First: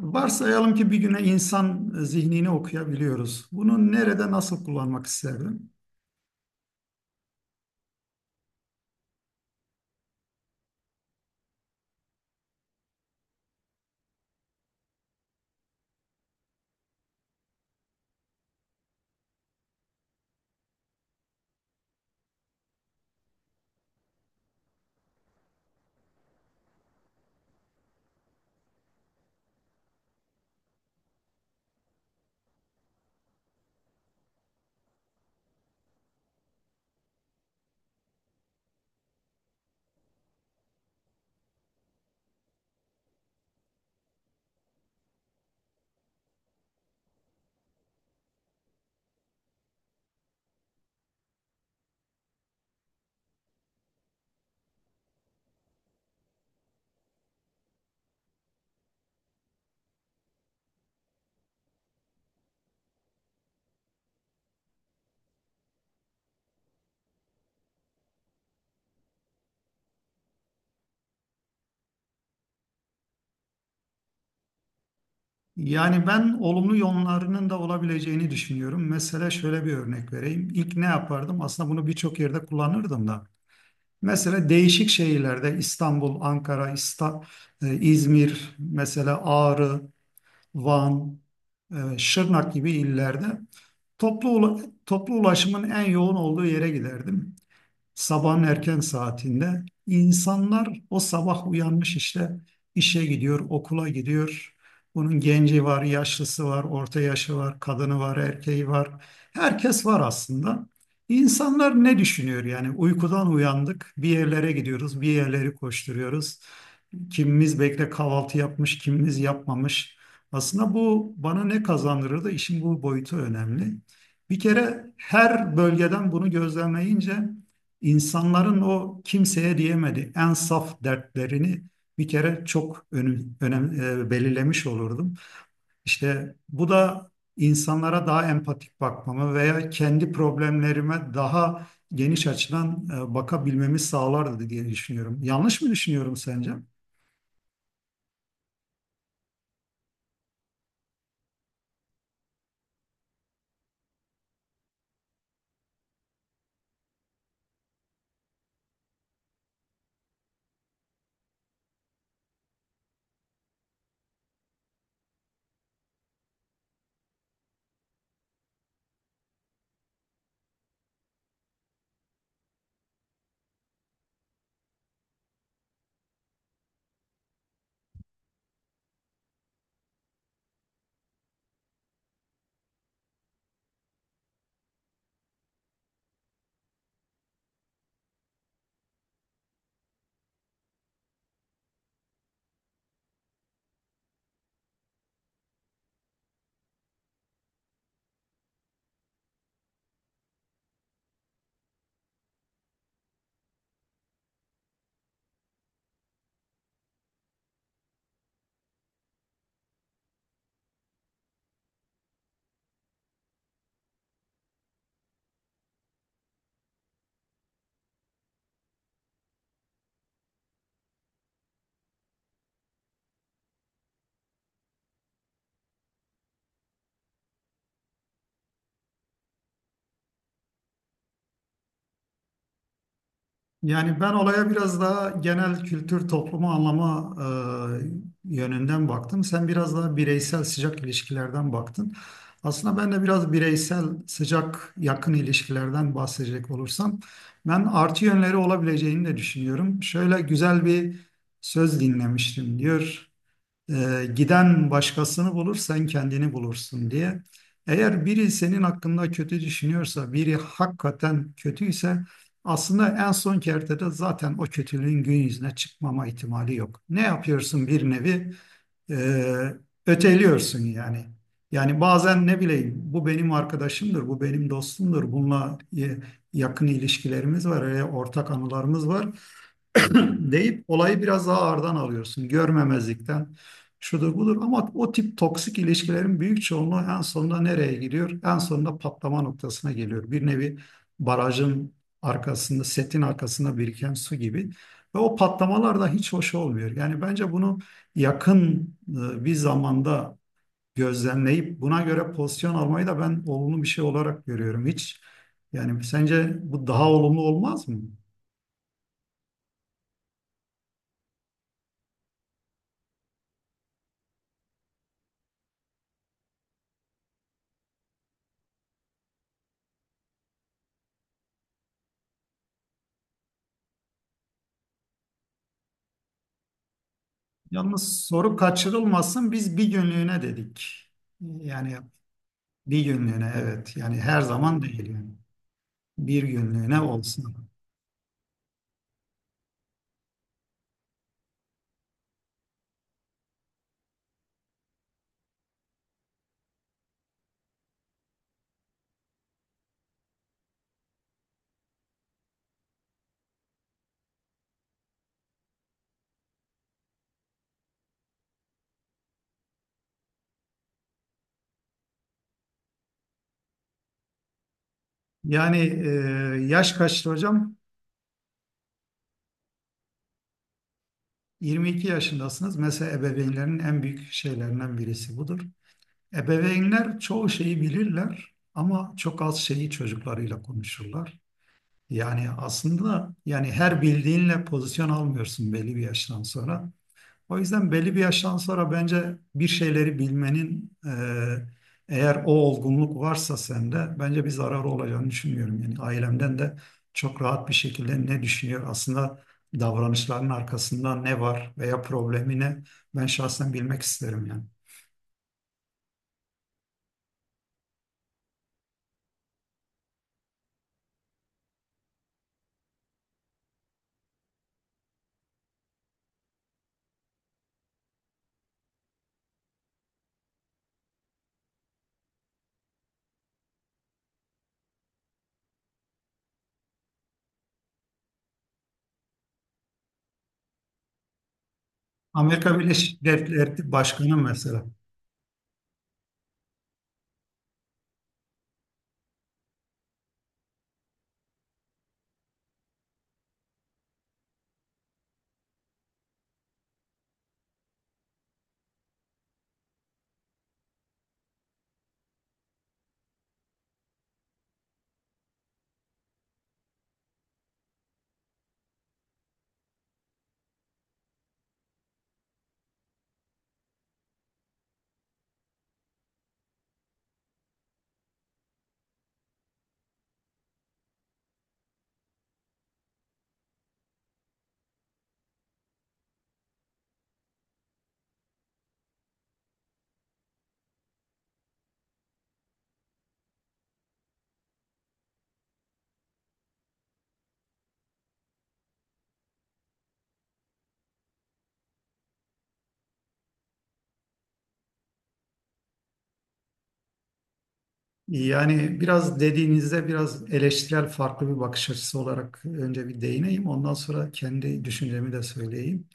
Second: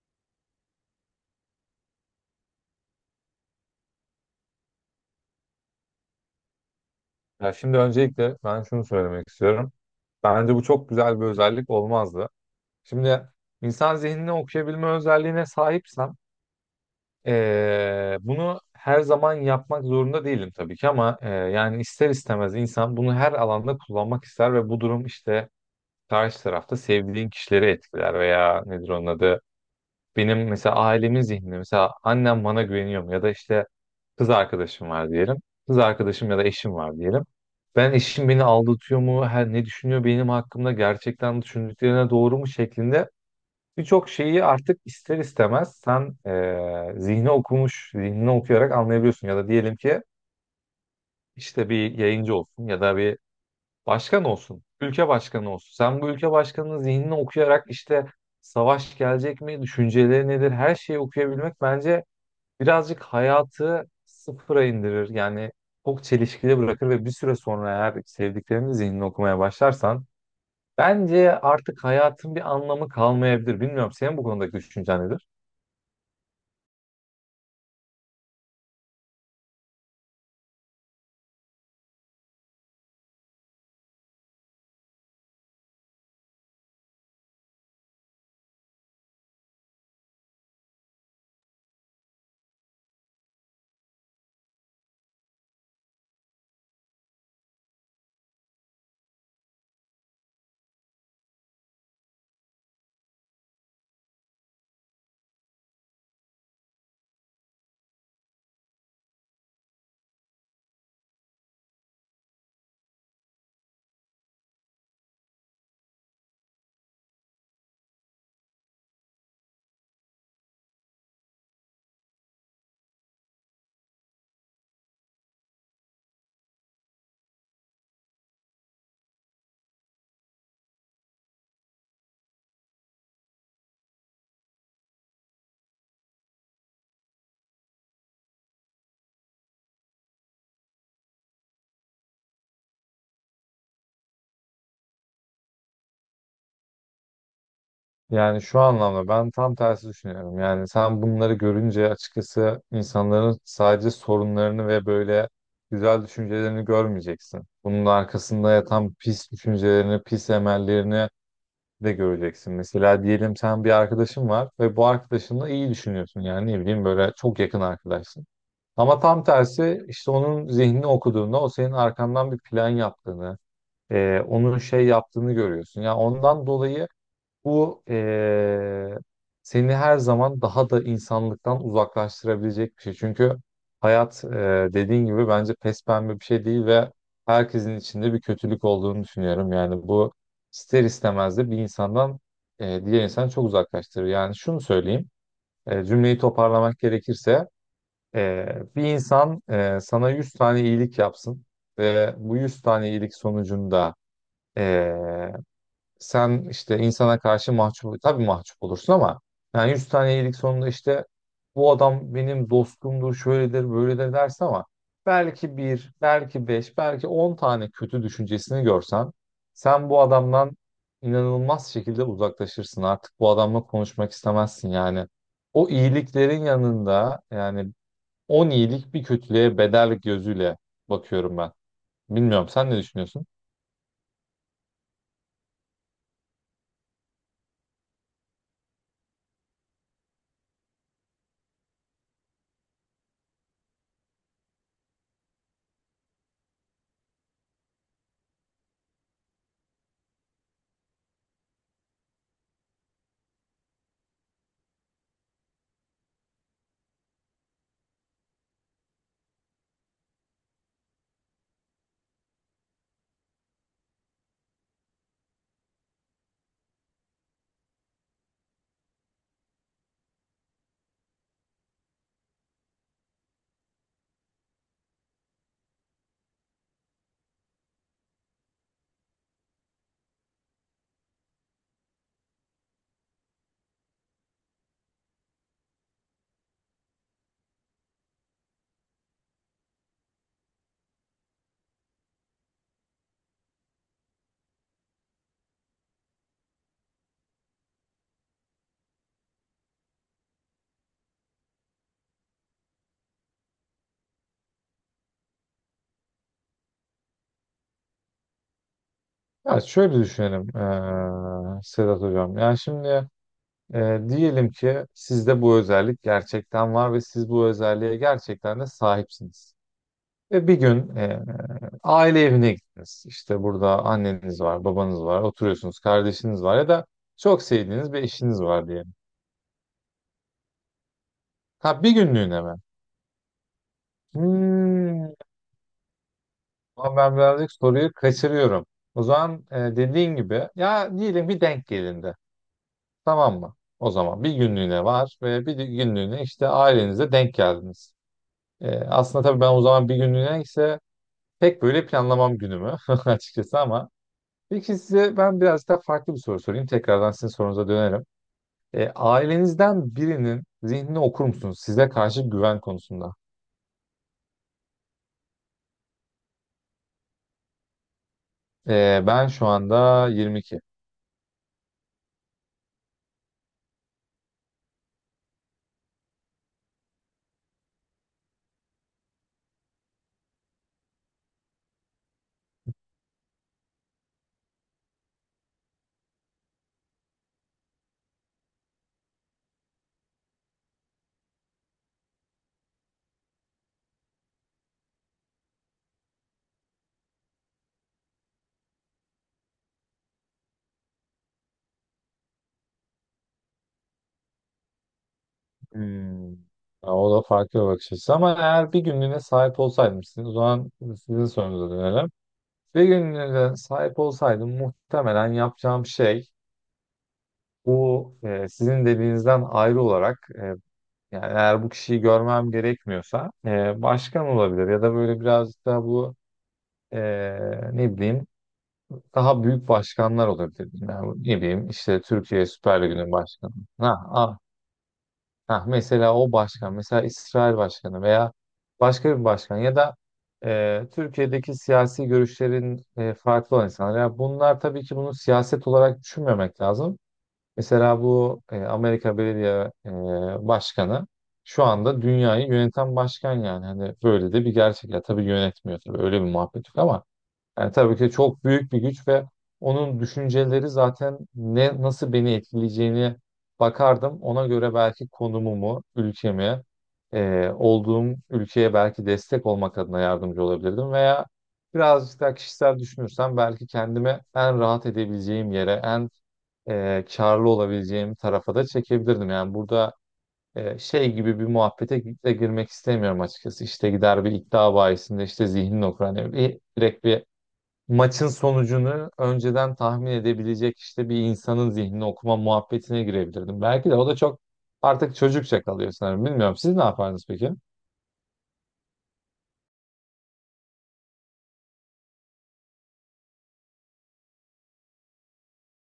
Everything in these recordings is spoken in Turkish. Varsayalım ki bir güne insan zihnini okuyabiliyoruz. Bunu nerede nasıl kullanmak isterdim? Ya şimdi öncelikle ben şunu söylemek istiyorum. Bence bu çok güzel bir özellik olmazdı. Şimdi insan zihnini okuyabilme özelliğine sahipsem bunu her zaman yapmak zorunda değilim tabii ki, ama yani ister istemez insan bunu her alanda kullanmak ister ve bu durum işte karşı tarafta sevdiğin kişileri etkiler. Veya nedir onun adı, benim mesela ailemin zihninde, mesela annem bana güveniyor mu, ya da işte kız arkadaşım var diyelim. Kız arkadaşım ya da eşim var diyelim. Ben eşim beni aldatıyor mu, her ne düşünüyor benim hakkımda, gerçekten düşündüklerine doğru mu şeklinde birçok şeyi artık ister istemez sen zihnini okuyarak anlayabiliyorsun. Ya da diyelim ki işte bir yayıncı olsun ya da bir başkan olsun, ülke başkanı olsun. Sen bu ülke başkanının zihnini okuyarak işte savaş gelecek mi, düşünceleri nedir, her şeyi okuyabilmek bence birazcık hayatı sıfıra indirir. Yani çok çelişkili bırakır ve bir süre sonra eğer sevdiklerinin zihnini okumaya başlarsan bence artık hayatın bir anlamı kalmayabilir. Bilmiyorum, senin bu konudaki düşüncen nedir? Yani ben olumlu yönlerinin de olabileceğini düşünüyorum. Mesela şöyle bir örnek vereyim. İlk ne yapardım? Aslında bunu birçok yerde kullanırdım da. Mesela değişik şehirlerde İstanbul, Ankara, İsta, İzmir, mesela Ağrı, Van, Şırnak gibi illerde toplu ulaşımın en yoğun olduğu yere giderdim. Sabahın erken saatinde insanlar o sabah uyanmış işte işe gidiyor, okula gidiyor. Bunun genci var, yaşlısı var, orta yaşı var, kadını var, erkeği var. Herkes var aslında. İnsanlar ne düşünüyor yani? Uykudan uyandık, bir yerlere gidiyoruz, bir yerleri koşturuyoruz. Kimimiz bekle kahvaltı yapmış, kimimiz yapmamış. Aslında bu bana ne kazandırır da işin bu boyutu önemli. Bir kere her bölgeden bunu gözlemleyince İnsanların o kimseye diyemedi en saf dertlerini bir kere çok belirlemiş olurdum. İşte bu da insanlara daha empatik bakmamı veya kendi problemlerime daha geniş açıdan bakabilmemi sağlardı diye düşünüyorum. Yanlış mı düşünüyorum sence? Yani şu anlamda ben tam tersi düşünüyorum. Yani sen bunları görünce açıkçası insanların sadece sorunlarını ve böyle güzel düşüncelerini görmeyeceksin. Bunun arkasında yatan pis düşüncelerini, pis emellerini de göreceksin. Mesela diyelim sen bir arkadaşın var ve bu arkadaşınla iyi düşünüyorsun. Yani ne bileyim böyle çok yakın arkadaşsın. Ama tam tersi işte onun zihnini okuduğunda o senin arkandan bir plan yaptığını, onun şey yaptığını görüyorsun. Ya ondan dolayı bu seni her zaman daha da insanlıktan uzaklaştırabilecek bir şey. Çünkü hayat dediğin gibi bence pespembe bir şey değil ve herkesin içinde bir kötülük olduğunu düşünüyorum. Yani bu ister istemez de bir insandan diğer insanı çok uzaklaştırır. Yani şunu söyleyeyim, cümleyi toparlamak gerekirse bir insan sana 100 tane iyilik yapsın ve bu 100 tane iyilik sonucunda sen işte insana karşı mahcup, tabii mahcup olursun, ama yani 100 tane iyilik sonunda işte bu adam benim dostumdur, şöyledir, böyledir dersin. Ama belki bir, belki beş, belki 10 tane kötü düşüncesini görsen sen bu adamdan inanılmaz şekilde uzaklaşırsın. Artık bu adamla konuşmak istemezsin yani. O iyiliklerin yanında yani 10 iyilik bir kötülüğe bedel gözüyle bakıyorum ben. Bilmiyorum, sen ne düşünüyorsun? Yani ben olaya biraz daha genel kültür, toplumu anlama yönünden baktım. Sen biraz daha bireysel sıcak ilişkilerden baktın. Aslında ben de biraz bireysel sıcak yakın ilişkilerden bahsedecek olursam ben artı yönleri olabileceğini de düşünüyorum. Şöyle güzel bir söz dinlemiştim diyor. Giden başkasını bulur, sen kendini bulursun diye. Eğer biri senin hakkında kötü düşünüyorsa, biri hakikaten kötüyse aslında en son kertede zaten o kötülüğün gün yüzüne çıkmama ihtimali yok. Ne yapıyorsun bir nevi? E, Öteliyorsun yani. Yani bazen ne bileyim bu benim arkadaşımdır, bu benim dostumdur, bununla yakın ilişkilerimiz var, ortak anılarımız var. deyip olayı biraz daha ağırdan alıyorsun. Görmemezlikten şudur budur ama o tip toksik ilişkilerin büyük çoğunluğu en sonunda nereye gidiyor? En sonunda patlama noktasına geliyor. Bir nevi barajın arkasında, setin arkasında biriken su gibi. Ve o patlamalar da hiç hoş olmuyor. Yani bence bunu yakın bir zamanda gözlemleyip buna göre pozisyon almayı da ben olumlu bir şey olarak görüyorum. Hiç yani sence bu daha olumlu olmaz mı? Ya şöyle düşünelim Sedat Hocam. Yani şimdi diyelim ki sizde bu özellik gerçekten var ve siz bu özelliğe gerçekten de sahipsiniz. Ve bir gün aile evine gittiniz. İşte burada anneniz var, babanız var, oturuyorsunuz, kardeşiniz var ya da çok sevdiğiniz Yalnız bir soru eşiniz var diyelim. kaçırılmasın biz bir günlüğüne dedik. Yani Ha, bir günlüğüne mi? bir günlüğüne, evet, yani her zaman değil yani. Hmm, Bir günlüğüne ama ben olsun. birazcık soruyu kaçırıyorum. O zaman dediğin gibi ya diyelim bir denk gelindi. Tamam mı? O zaman bir günlüğüne var ve günlüğüne işte ailenize denk geldiniz. Aslında tabii ben o zaman bir günlüğüne ise pek böyle planlamam günümü açıkçası, ama peki size ben biraz daha farklı bir soru sorayım. Tekrardan sizin sorunuza dönerim. Ailenizden birinin zihnini okur musunuz size karşı güven konusunda? Yani yaş kaçtı hocam? Ben şu anda 22. 22 yaşındasınız. Mesela ebeveynlerin en büyük şeylerinden birisi budur. Ebeveynler çoğu şeyi bilirler ama çok az şeyi çocuklarıyla konuşurlar. Yani aslında yani her bildiğinle pozisyon almıyorsun belli bir yaştan sonra. O yüzden belli bir yaştan sonra bence bir şeyleri bilmenin eğer o olgunluk varsa sende bence bir zararı olacağını düşünmüyorum. Yani ailemden de çok rahat bir şekilde ne düşünüyor aslında davranışların arkasında ne var veya problemi ne ben şahsen bilmek isterim yani. Hmm. Ya, o da farklı bir bakış açısı, ama eğer bir günlüğüne sahip olsaydım sizin, o zaman sizin sorunuza dönelim. Bir günlüğüne sahip olsaydım muhtemelen yapacağım şey bu, e, sizin dediğinizden ayrı olarak, e, yani eğer bu kişiyi görmem gerekmiyorsa, e, başkan olabilir ya da böyle birazcık daha bu, e, ne bileyim daha büyük başkanlar olabilir. Yani, ne bileyim işte Türkiye Amerika Süper Birleşik Ligi'nin başkanı. Devletleri Başkanı Ha, mesela. ha, mesela o başkan, mesela İsrail başkanı veya başka bir başkan ya da, e, Türkiye'deki siyasi görüşlerin, e, farklı olan insanlar. Ya bunlar tabii ki bunu siyaset olarak düşünmemek lazım. Mesela bu, e, Amerika Belediye, başkanı şu anda dünyayı yöneten başkan yani. Hani böyle de bir gerçek. Ya tabii yönetmiyor, tabii öyle bir muhabbet yok, ama yani tabii ki çok büyük bir güç ve onun düşünceleri zaten ne nasıl beni etkileyeceğini bakardım. Ona göre belki konumumu, ülkemi, olduğum ülkeye belki destek olmak adına yardımcı olabilirdim veya birazcık daha kişisel düşünürsem belki kendimi en rahat edebileceğim yere, en, karlı olabileceğim tarafa da çekebilirdim. Yani burada, şey gibi bir muhabbete de girmek istemiyorum açıkçası. İşte gider bir iddia bahisinde işte zihnini okur. Hani bir, direkt bir maçın sonucunu önceden tahmin edebilecek işte bir insanın zihnini okuma muhabbetine girebilirdim. Belki de o da çok artık çocukça kalıyor sanırım. Bilmiyorum. Siz ne yapardınız peki? Yani biraz dediğinizde biraz eleştirel farklı bir bakış açısı olarak önce bir değineyim. Ondan sonra kendi düşüncemi de söyleyeyim.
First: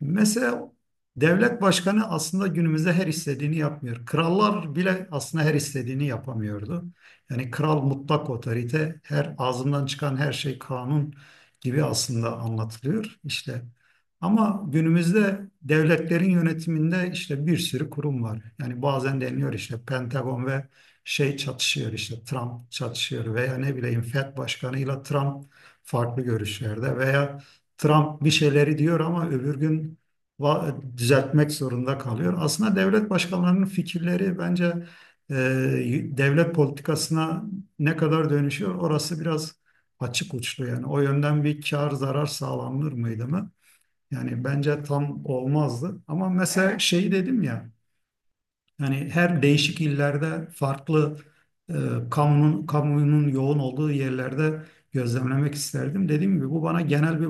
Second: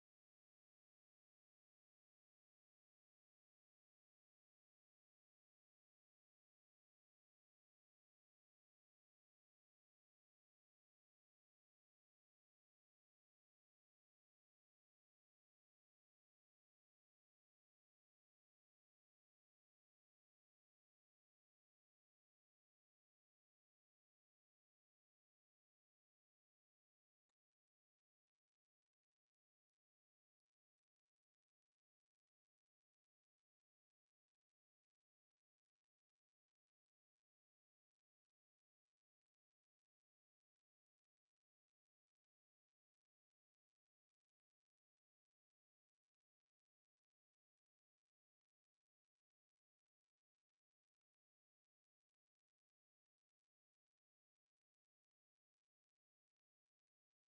Mesela devlet başkanı aslında günümüzde her istediğini yapmıyor. Krallar bile aslında her istediğini yapamıyordu. Yani kral mutlak otorite, her ağzından çıkan her şey kanun gibi aslında anlatılıyor işte. Ama günümüzde devletlerin yönetiminde işte bir sürü kurum var. Yani bazen deniyor işte Pentagon ve şey çatışıyor işte Trump çatışıyor veya ne bileyim FED başkanıyla Trump farklı görüşlerde veya Trump bir şeyleri diyor ama öbür gün düzeltmek zorunda kalıyor. Aslında devlet başkanlarının fikirleri bence e, devlet politikasına ne kadar dönüşüyor orası biraz açık uçlu yani. O yönden bir kar zarar sağlanır mıydı mı? Yani bence tam olmazdı. Ama mesela şey dedim ya yani her değişik illerde farklı e, kamunun yoğun olduğu yerlerde gözlemlemek isterdim. Dediğim gibi bu bana genel bir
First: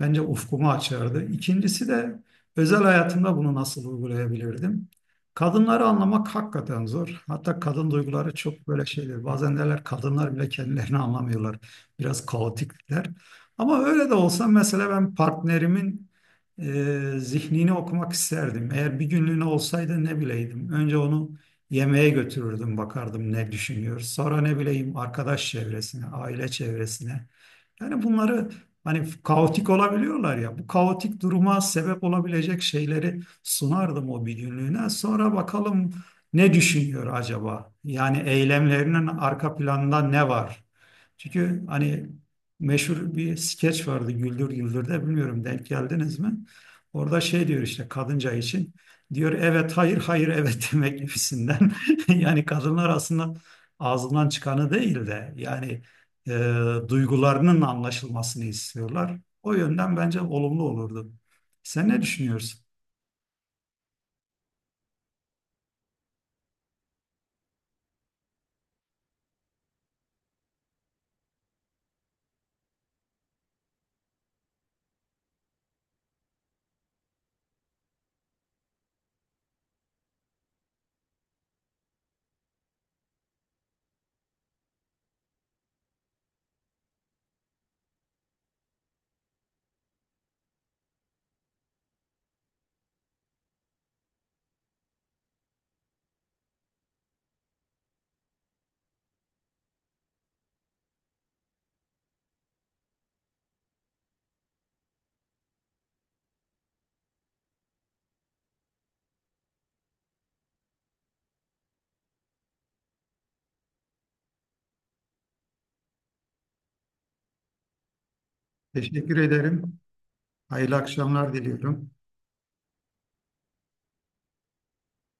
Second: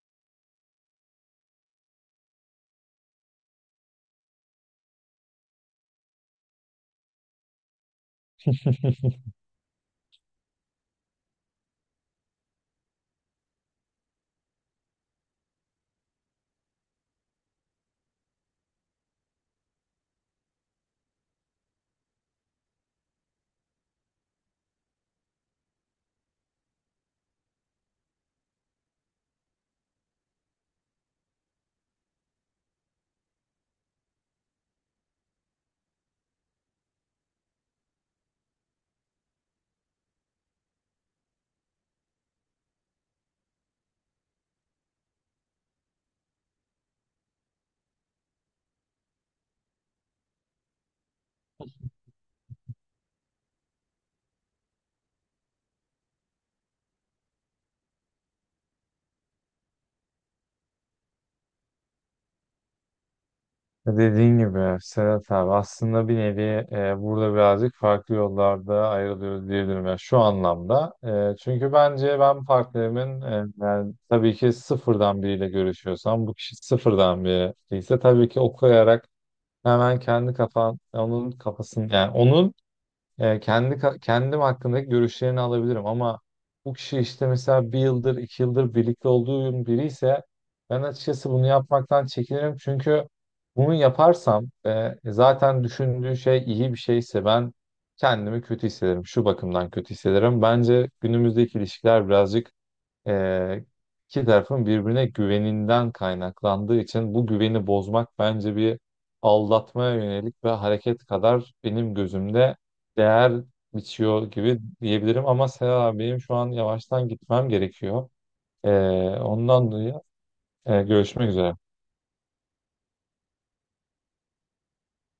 bence ufkumu açardı. İkincisi de özel hayatımda bunu nasıl uygulayabilirdim? Kadınları anlamak hakikaten zor. Hatta kadın duyguları çok böyle şeydir. Bazen derler kadınlar bile kendilerini anlamıyorlar. Biraz kaotikler. Ama öyle de olsa mesela ben partnerimin zihnini okumak isterdim. Eğer bir günlüğüne olsaydı ne bileydim. Önce onu yemeğe götürürdüm, bakardım ne düşünüyor. Sonra ne bileyim arkadaş çevresine, aile çevresine. Yani bunları hani kaotik olabiliyorlar ya. Bu kaotik duruma sebep olabilecek şeyleri sunardım o bir günlüğüne. Sonra bakalım ne düşünüyor acaba? Yani eylemlerinin arka planında ne var? Çünkü hani meşhur bir skeç vardı Güldür Güldür'de, bilmiyorum denk geldiniz mi? Orada şey diyor işte kadınca için diyor evet hayır hayır evet demek gibisinden. Yani kadınlar aslında ağzından çıkanı değil de yani duygularının anlaşılmasını istiyorlar. O yönden bence olumlu olurdu. Sen ne düşünüyorsun? Dediğin gibi Sedat abi aslında bir nevi, burada birazcık farklı yollarda ayrılıyoruz diyebilirim. Yani şu anlamda, e, çünkü bence ben partnerimin, yani tabii ki sıfırdan biriyle görüşüyorsam, bu kişi sıfırdan biri ise tabii ki okuyarak hemen kendi kafan onun kafasını, yani onun, kendim hakkındaki görüşlerini alabilirim, ama bu kişi işte mesela bir yıldır, iki yıldır birlikte olduğum biri ise ben açıkçası bunu yapmaktan çekinirim çünkü bunu yaparsam, zaten düşündüğü şey iyi bir şeyse ben kendimi kötü hissederim. Şu bakımdan kötü hissederim. Bence günümüzdeki ilişkiler birazcık ee, iki tarafın birbirine güveninden kaynaklandığı için bu güveni bozmak bence bir aldatmaya yönelik ve hareket kadar benim gözümde değer biçiyor gibi diyebilirim. Ama Serap benim şu an yavaştan gitmem gerekiyor. Ee, Teşekkür Ondan ederim. dolayı, Hayırlı e, görüşmek akşamlar üzere. diliyorum.